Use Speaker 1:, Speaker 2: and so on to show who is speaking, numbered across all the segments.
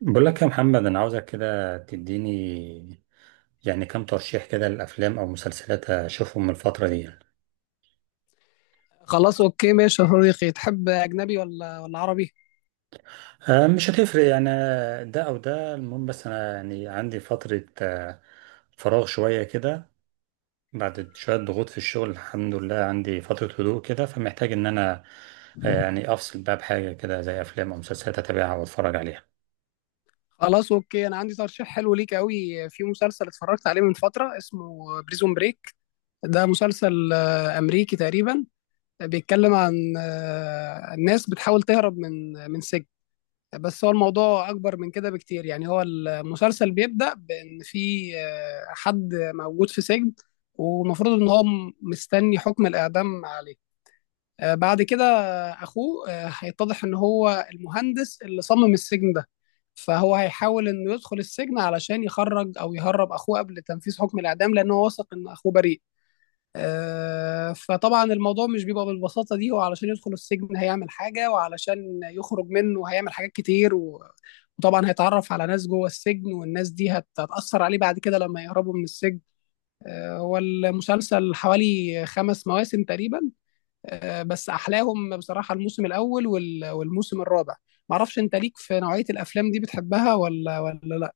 Speaker 1: بقول لك يا محمد، انا عاوزك كده تديني يعني كام ترشيح كده للافلام او مسلسلات اشوفهم من الفتره دي يعني.
Speaker 2: خلاص اوكي ماشي يا صديقي، تحب اجنبي ولا عربي؟
Speaker 1: مش هتفرق يعني، ده او ده المهم، بس انا يعني عندي فتره فراغ شويه كده بعد شويه ضغوط في الشغل. الحمد لله عندي فتره هدوء كده، فمحتاج ان انا يعني افصل بقى بحاجه كده زي افلام او مسلسلات اتابعها واتفرج عليها.
Speaker 2: خلاص اوكي، انا عندي ترشيح حلو ليك قوي في مسلسل اتفرجت عليه من فتره، اسمه بريزون بريك. ده مسلسل امريكي تقريبا. بيتكلم عن الناس بتحاول تهرب من سجن. بس هو الموضوع اكبر من كده بكتير، يعني هو المسلسل بيبدأ بان في حد موجود في سجن، ومفروض ان هو مستني حكم الاعدام عليه. بعد كده اخوه هيتضح ان هو المهندس اللي صمم السجن ده، فهو هيحاول انه يدخل السجن علشان يخرج او يهرب اخوه قبل تنفيذ حكم الاعدام، لان هو واثق ان اخوه بريء. فطبعا الموضوع مش بيبقى بالبساطه دي، هو علشان يدخل السجن هيعمل حاجه، وعلشان يخرج منه هيعمل حاجات كتير، وطبعا هيتعرف على ناس جوه السجن، والناس دي هتاثر عليه بعد كده لما يهربوا من السجن. هو المسلسل حوالي 5 مواسم تقريبا، بس احلاهم بصراحه الموسم الاول والموسم الرابع. ما اعرفش انت ليك في نوعيه الافلام دي بتحبها ولا لا؟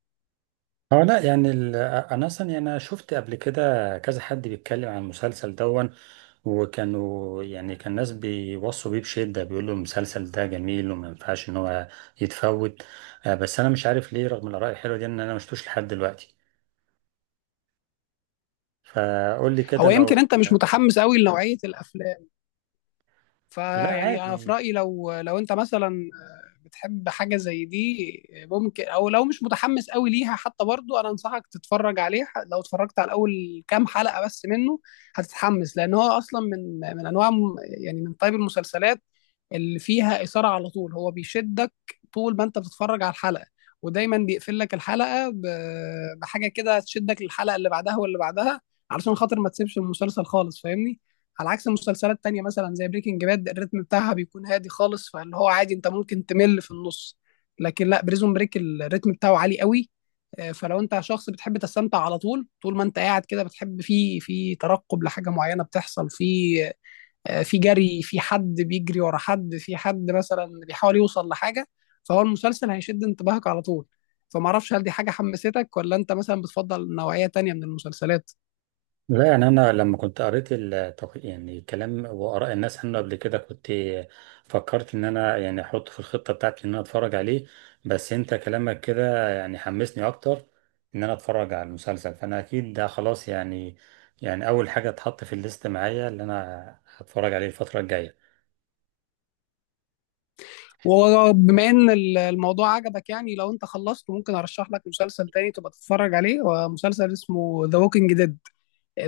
Speaker 1: اه لا، يعني انا اصلا يعني انا شفت قبل كده كذا حد بيتكلم عن المسلسل دون، وكانوا يعني كان ناس بيوصوا بيه بشده، بيقولوا المسلسل ده جميل وما ينفعش ان هو يتفوت. بس انا مش عارف ليه رغم الاراء الحلوه دي ان انا ما شفتوش لحد دلوقتي. فقول لي كده
Speaker 2: هو يمكن
Speaker 1: لو.
Speaker 2: انت مش متحمس قوي لنوعيه الافلام،
Speaker 1: لا
Speaker 2: فيعني انا في
Speaker 1: عادي.
Speaker 2: رايي لو انت مثلا بتحب حاجة زي دي ممكن، او لو مش متحمس قوي ليها حتى برضو انا انصحك تتفرج عليه. لو اتفرجت على اول كام حلقة بس منه هتتحمس، لان هو اصلا من انواع يعني من طيب المسلسلات اللي فيها إثارة على طول، هو بيشدك طول ما انت بتتفرج على الحلقة، ودايما بيقفل لك الحلقة بحاجة كده تشدك للحلقة اللي بعدها واللي بعدها، علشان خاطر ما تسيبش المسلسل خالص، فاهمني. على عكس مسلسلات تانية مثلا زي بريكنج باد، الريتم بتاعها بيكون هادي خالص، فاللي هو عادي انت ممكن تمل في النص. لكن لا، بريزون بريك الريتم بتاعه عالي قوي. فلو انت شخص بتحب تستمتع على طول، طول ما انت قاعد كده بتحب في ترقب لحاجة معينة بتحصل في في جري، في حد بيجري ورا حد، في حد مثلا بيحاول يوصل لحاجة، فهو المسلسل هيشد انتباهك على طول. فما اعرفش هل دي حاجة حمستك، ولا انت مثلا بتفضل نوعية تانية من المسلسلات؟
Speaker 1: لا، يعني أنا لما كنت قريت يعني كلام وآراء الناس عنه قبل كده، كنت فكرت إن أنا يعني أحطه في الخطة بتاعتي إن أنا أتفرج عليه. بس أنت كلامك كده يعني حمسني أكتر إن أنا أتفرج على المسلسل، فأنا أكيد ده خلاص، يعني يعني أول حاجة اتحط في الليست معايا اللي أنا هتفرج عليه الفترة الجاية.
Speaker 2: وبما ان الموضوع عجبك، يعني لو انت خلصت ممكن ارشح لك مسلسل تاني تبقى تتفرج عليه، ومسلسل اسمه ذا ووكينج ديد.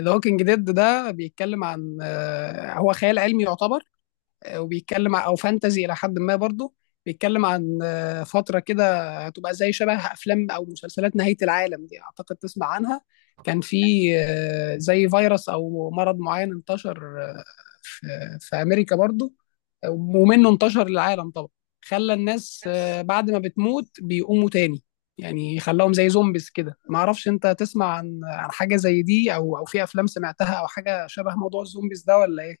Speaker 2: ذا ووكينج ديد ده بيتكلم عن هو خيال علمي يعتبر، وبيتكلم او فانتزي الى حد ما برضه. بيتكلم عن فتره كده هتبقى زي شبه افلام او مسلسلات نهايه العالم دي، اعتقد تسمع عنها. كان في زي فيروس او مرض معين انتشر، في في امريكا برضه، ومنه انتشر للعالم طبعا. خلى الناس بعد ما بتموت بيقوموا تاني، يعني خلاهم زي زومبيز كده. ما اعرفش انت تسمع عن حاجه زي دي، او في افلام سمعتها او حاجه شبه موضوع الزومبيز ده ولا ايه؟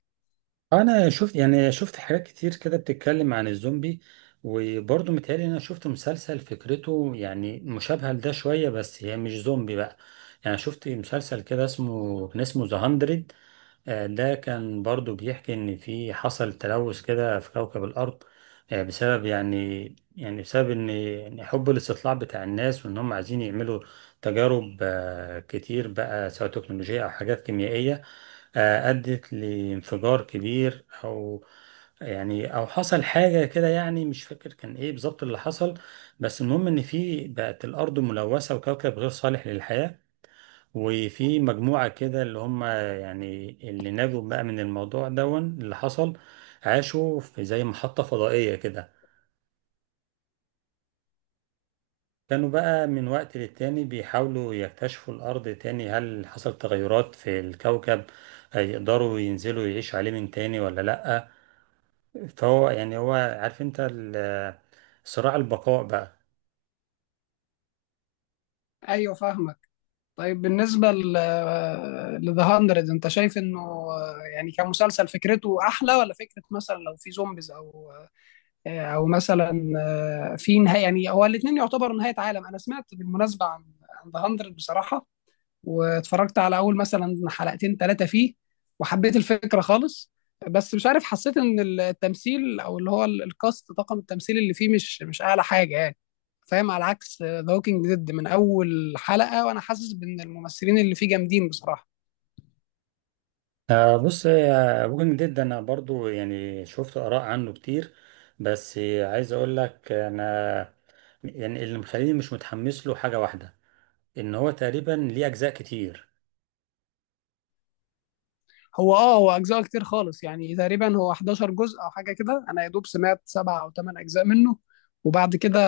Speaker 1: انا شفت يعني شفت حاجات كتير كده بتتكلم عن الزومبي، وبرضه متهيألي إن انا شفت مسلسل فكرته يعني مشابهة لده شوية، بس هي مش زومبي بقى. يعني شفت مسلسل كده اسمه كان اسمه ذا 100. ده كان برضو بيحكي إن في حصل تلوث كده في كوكب الأرض، بسبب يعني بسبب إن حب الاستطلاع بتاع الناس، وإن هم عايزين يعملوا تجارب كتير بقى، سواء تكنولوجية أو حاجات كيميائية، أدت لانفجار كبير أو يعني أو حصل حاجة كده. يعني مش فاكر كان إيه بالظبط اللي حصل، بس المهم إن في بقت الأرض ملوثة وكوكب غير صالح للحياة. وفي مجموعة كده اللي هم يعني اللي نجوا بقى من الموضوع دون اللي حصل، عاشوا في زي محطة فضائية كده. كانوا بقى من وقت للتاني بيحاولوا يكتشفوا الأرض تاني، هل حصل تغيرات في الكوكب، هيقدروا ينزلوا يعيشوا عليه من تاني ولا لأ. فهو يعني هو عارف انت صراع البقاء بقى.
Speaker 2: ايوه فاهمك. طيب بالنسبة ل ذا 100 انت شايف انه يعني كمسلسل فكرته احلى، ولا فكرة مثلا لو في زومبيز او او مثلا في نهاية، يعني هو الاثنين يعتبر نهاية عالم. انا سمعت بالمناسبة عن ذا 100 بصراحة، واتفرجت على اول مثلا حلقتين ثلاثه فيه، وحبيت الفكره خالص، بس مش عارف، حسيت ان التمثيل او اللي هو الكاست، طاقم التمثيل اللي فيه مش اعلى حاجه يعني، فاهم؟ على عكس ذا ووكينج ديد، من اول حلقه وانا حاسس بان الممثلين اللي فيه جامدين بصراحه.
Speaker 1: بص يا ووكينج ديد، انا برضو يعني شفت اراء عنه كتير، بس عايز اقول لك انا يعني اللي مخليني مش متحمس له حاجة واحدة، ان هو تقريبا ليه اجزاء كتير.
Speaker 2: هو هو اجزاء كتير خالص، يعني تقريبا هو 11 جزء او حاجه كده، انا يا دوب سمعت سبعة او ثمان اجزاء منه. وبعد كده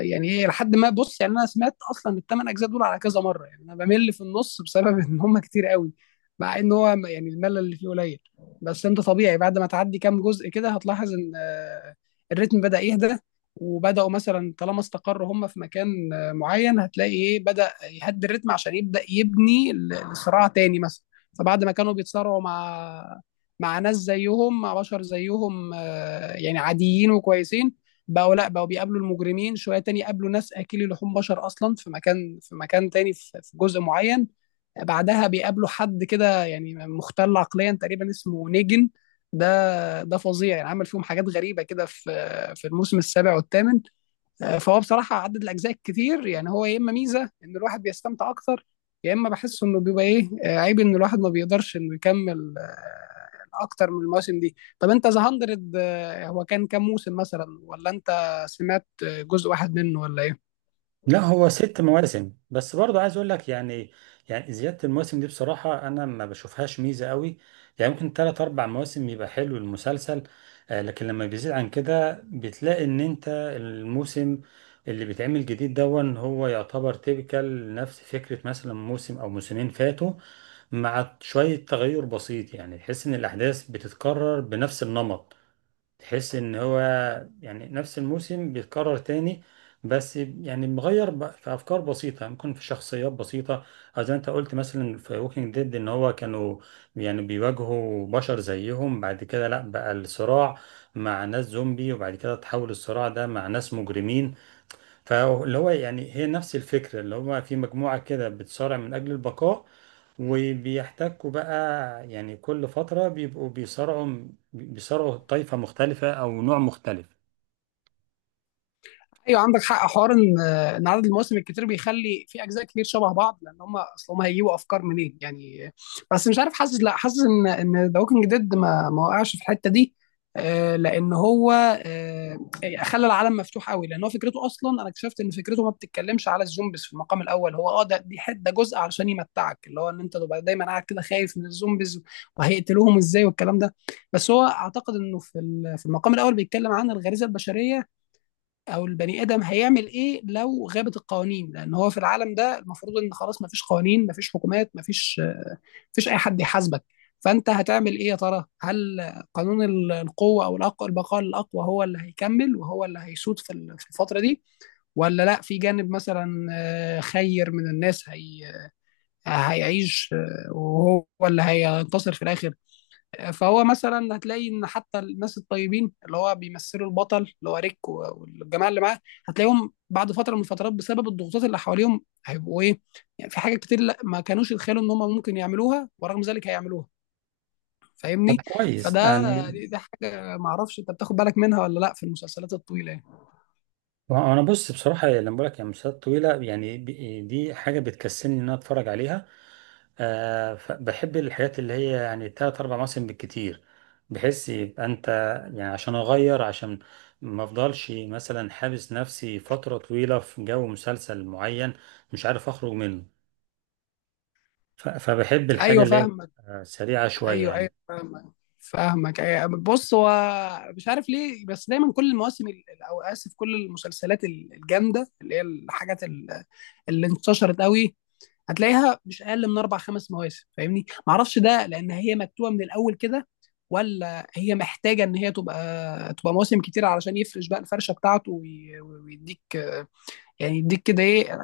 Speaker 2: يعني ايه، لحد ما، بص يعني انا سمعت اصلا الثمان اجزاء دول على كذا مره، يعني انا بمل في النص بسبب ان هم كتير قوي، مع ان هو يعني الملل اللي فيه قليل. بس انت طبيعي بعد ما تعدي كام جزء كده هتلاحظ ان الريتم بدأ يهدى، وبدأوا مثلا طالما استقروا هم في مكان معين، هتلاقي ايه، بدأ يهدي الريتم عشان يبدأ يبني الصراع تاني مثلا. فبعد ما كانوا بيتصارعوا مع ناس زيهم، مع بشر زيهم يعني عاديين وكويسين، بقوا لا، بقوا بيقابلوا المجرمين شويه تاني، قابلوا ناس اكلي لحوم بشر اصلا في مكان تاني، في جزء معين. بعدها بيقابلوا حد كده يعني مختل عقليا تقريبا، اسمه نيجن. ده فظيع، يعني عمل فيهم حاجات غريبه كده في الموسم السابع والثامن. فهو بصراحه عدد الاجزاء كتير، يعني هو يا اما ميزه ان الواحد بيستمتع اكتر، يا اما بحس انه بيبقى ايه، عيب ان الواحد ما بيقدرش انه يكمل اكتر من المواسم دي. طب انت ذا 100 هو كان كام موسم مثلا، ولا انت سمعت جزء واحد منه ولا ايه؟
Speaker 1: لا هو ست مواسم، بس برضه عايز اقول لك يعني يعني زيادة المواسم دي بصراحة انا ما بشوفهاش ميزة قوي. يعني ممكن تلات اربع مواسم يبقى حلو المسلسل، لكن لما بيزيد عن كده بتلاقي ان انت الموسم اللي بيتعمل جديد دون هو يعتبر تيبيكال نفس فكرة مثلا موسم او موسمين فاتوا، مع شوية تغير بسيط. يعني تحس ان الاحداث بتتكرر بنفس النمط، تحس ان هو يعني نفس الموسم بيتكرر تاني، بس يعني مغير في افكار بسيطه، ممكن في شخصيات بسيطه، او زي ما انت قلت مثلا في ووكينج ديد ان هو كانوا يعني بيواجهوا بشر زيهم، بعد كده لا بقى الصراع مع ناس زومبي، وبعد كده تحول الصراع ده مع ناس مجرمين. فاللي هو يعني هي نفس الفكرة، اللي هو في مجموعة كده بتصارع من أجل البقاء، وبيحتكوا بقى يعني كل فترة بيبقوا بيصارعوا طائفة مختلفة أو نوع مختلف.
Speaker 2: ايوه عندك حق، حوار ان عدد المواسم الكتير بيخلي في اجزاء كتير شبه بعض، لان هم اصل هم هيجيبوا افكار منين يعني. بس مش عارف، حاسس لا، حاسس ان ذا ووكينج ديد ما وقعش في الحته دي. لان هو يعني خلى العالم مفتوح قوي، لان هو فكرته اصلا، انا اكتشفت ان فكرته ما بتتكلمش على الزومبيز في المقام الاول، هو ده دي حته ده جزء علشان يمتعك، اللي هو ان انت تبقى دايما قاعد كده خايف من الزومبيز وهيقتلوهم ازاي والكلام ده. بس هو اعتقد انه في في المقام الاول بيتكلم عن الغريزه البشريه، او البني ادم هيعمل ايه لو غابت القوانين، لان هو في العالم ده المفروض ان خلاص مفيش قوانين، مفيش حكومات، مفيش مفيش اي حد يحاسبك. فانت هتعمل ايه يا ترى؟ هل قانون القوه او البقاء للاقوى هو اللي هيكمل وهو اللي هيسود في في الفتره دي، ولا لا، في جانب مثلا خير من الناس هي هيعيش وهو اللي هينتصر في الاخر. فهو مثلا هتلاقي ان حتى الناس الطيبين اللي هو بيمثلوا البطل، اللي هو ريك والجماعه اللي معاه، هتلاقيهم بعد فتره من الفترات بسبب الضغوطات اللي حواليهم هيبقوا ايه، يعني في حاجات كتير لا ما كانوش يتخيلوا ان هم ممكن يعملوها ورغم ذلك هيعملوها،
Speaker 1: طب
Speaker 2: فاهمني؟
Speaker 1: كويس
Speaker 2: فده،
Speaker 1: يعني.
Speaker 2: دي حاجه ما اعرفش انت بتاخد بالك منها ولا لا في المسلسلات الطويله يعني.
Speaker 1: وأنا بص بصراحة لما بقولك يعني مسلسلات طويلة، يعني دي حاجة بتكسلني إن أنا أتفرج عليها، بحب الحاجات اللي هي يعني تلات أربع مواسم بالكتير، بحيث يبقى أنت يعني عشان أغير، عشان ما أفضلش مثلا حابس نفسي فترة طويلة في جو مسلسل معين مش عارف أخرج منه. فبحب الحاجة
Speaker 2: ايوه
Speaker 1: اللي هي
Speaker 2: فاهمك.
Speaker 1: سريعة شوية
Speaker 2: ايوه ايوه
Speaker 1: يعني.
Speaker 2: فاهمك. فاهمك أيوة. بص هو مش عارف ليه، بس دايما كل المواسم او اسف كل المسلسلات الجامده، اللي هي الحاجات اللي انتشرت قوي، هتلاقيها مش اقل من اربع خمس مواسم، فاهمني؟ ما اعرفش ده لان هي مكتوبه من الاول كده، ولا هي محتاجه ان هي تبقى مواسم كتير علشان يفرش بقى الفرشه بتاعته ويديك، يعني يديك كده ايه،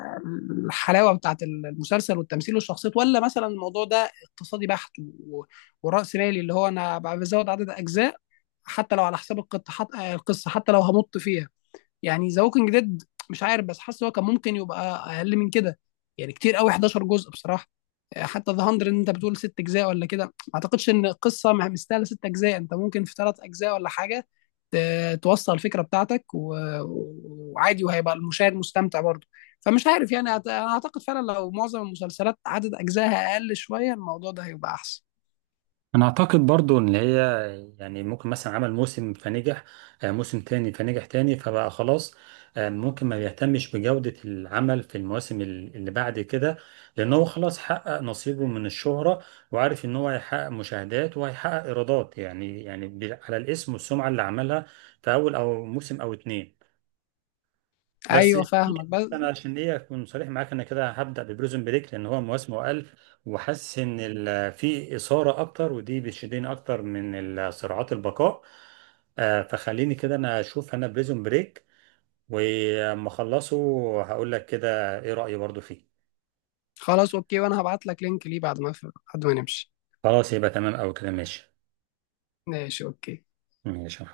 Speaker 2: الحلاوه بتاعت المسلسل والتمثيل والشخصيات، ولا مثلا الموضوع ده اقتصادي بحت، وراس مالي، اللي هو انا بزود عدد اجزاء حتى لو على حساب القصه، حتى لو همط فيها. يعني ذا ووكينج ديد مش عارف، بس حاسس هو كان ممكن يبقى اقل من كده. يعني كتير قوي 11 جزء بصراحه. حتى ذا 100 انت بتقول 6 اجزاء ولا كده، ما اعتقدش ان القصه مستاهله ست اجزاء، انت ممكن في 3 اجزاء ولا حاجه توصل الفكره بتاعتك وعادي، وهيبقى المشاهد مستمتع برضه. فمش عارف يعني انا اعتقد فعلا لو معظم المسلسلات عدد اجزائها اقل شويه الموضوع ده هيبقى احسن.
Speaker 1: انا اعتقد برضو ان هي يعني ممكن مثلا عمل موسم فنجح، موسم تاني فنجح تاني، فبقى خلاص. ممكن ما بيهتمش بجودة العمل في المواسم اللي بعد كده، لان هو خلاص حقق نصيبه من الشهرة، وعارف ان هو هيحقق مشاهدات وهيحقق ايرادات. يعني يعني على الاسم والسمعة اللي عملها في اول او موسم او اتنين. بس
Speaker 2: ايوه فاهمك بس.
Speaker 1: انا عشان ليه اكون صريح معاك، انا كده هبدا ببريزون بريك لان هو مواسمه اقل، وحاسس ان في اثاره اكتر، ودي بتشدني اكتر من صراعات البقاء. فخليني كده انا اشوف انا بريزون بريك، ولما اخلصه هقول لك كده ايه رايي برضو فيه.
Speaker 2: خلاص اوكي، وانا هبعت لك لينك ليه بعد ما نمشي.
Speaker 1: خلاص، يبقى تمام، او كده ماشي.
Speaker 2: ماشي اوكي.
Speaker 1: ماشي.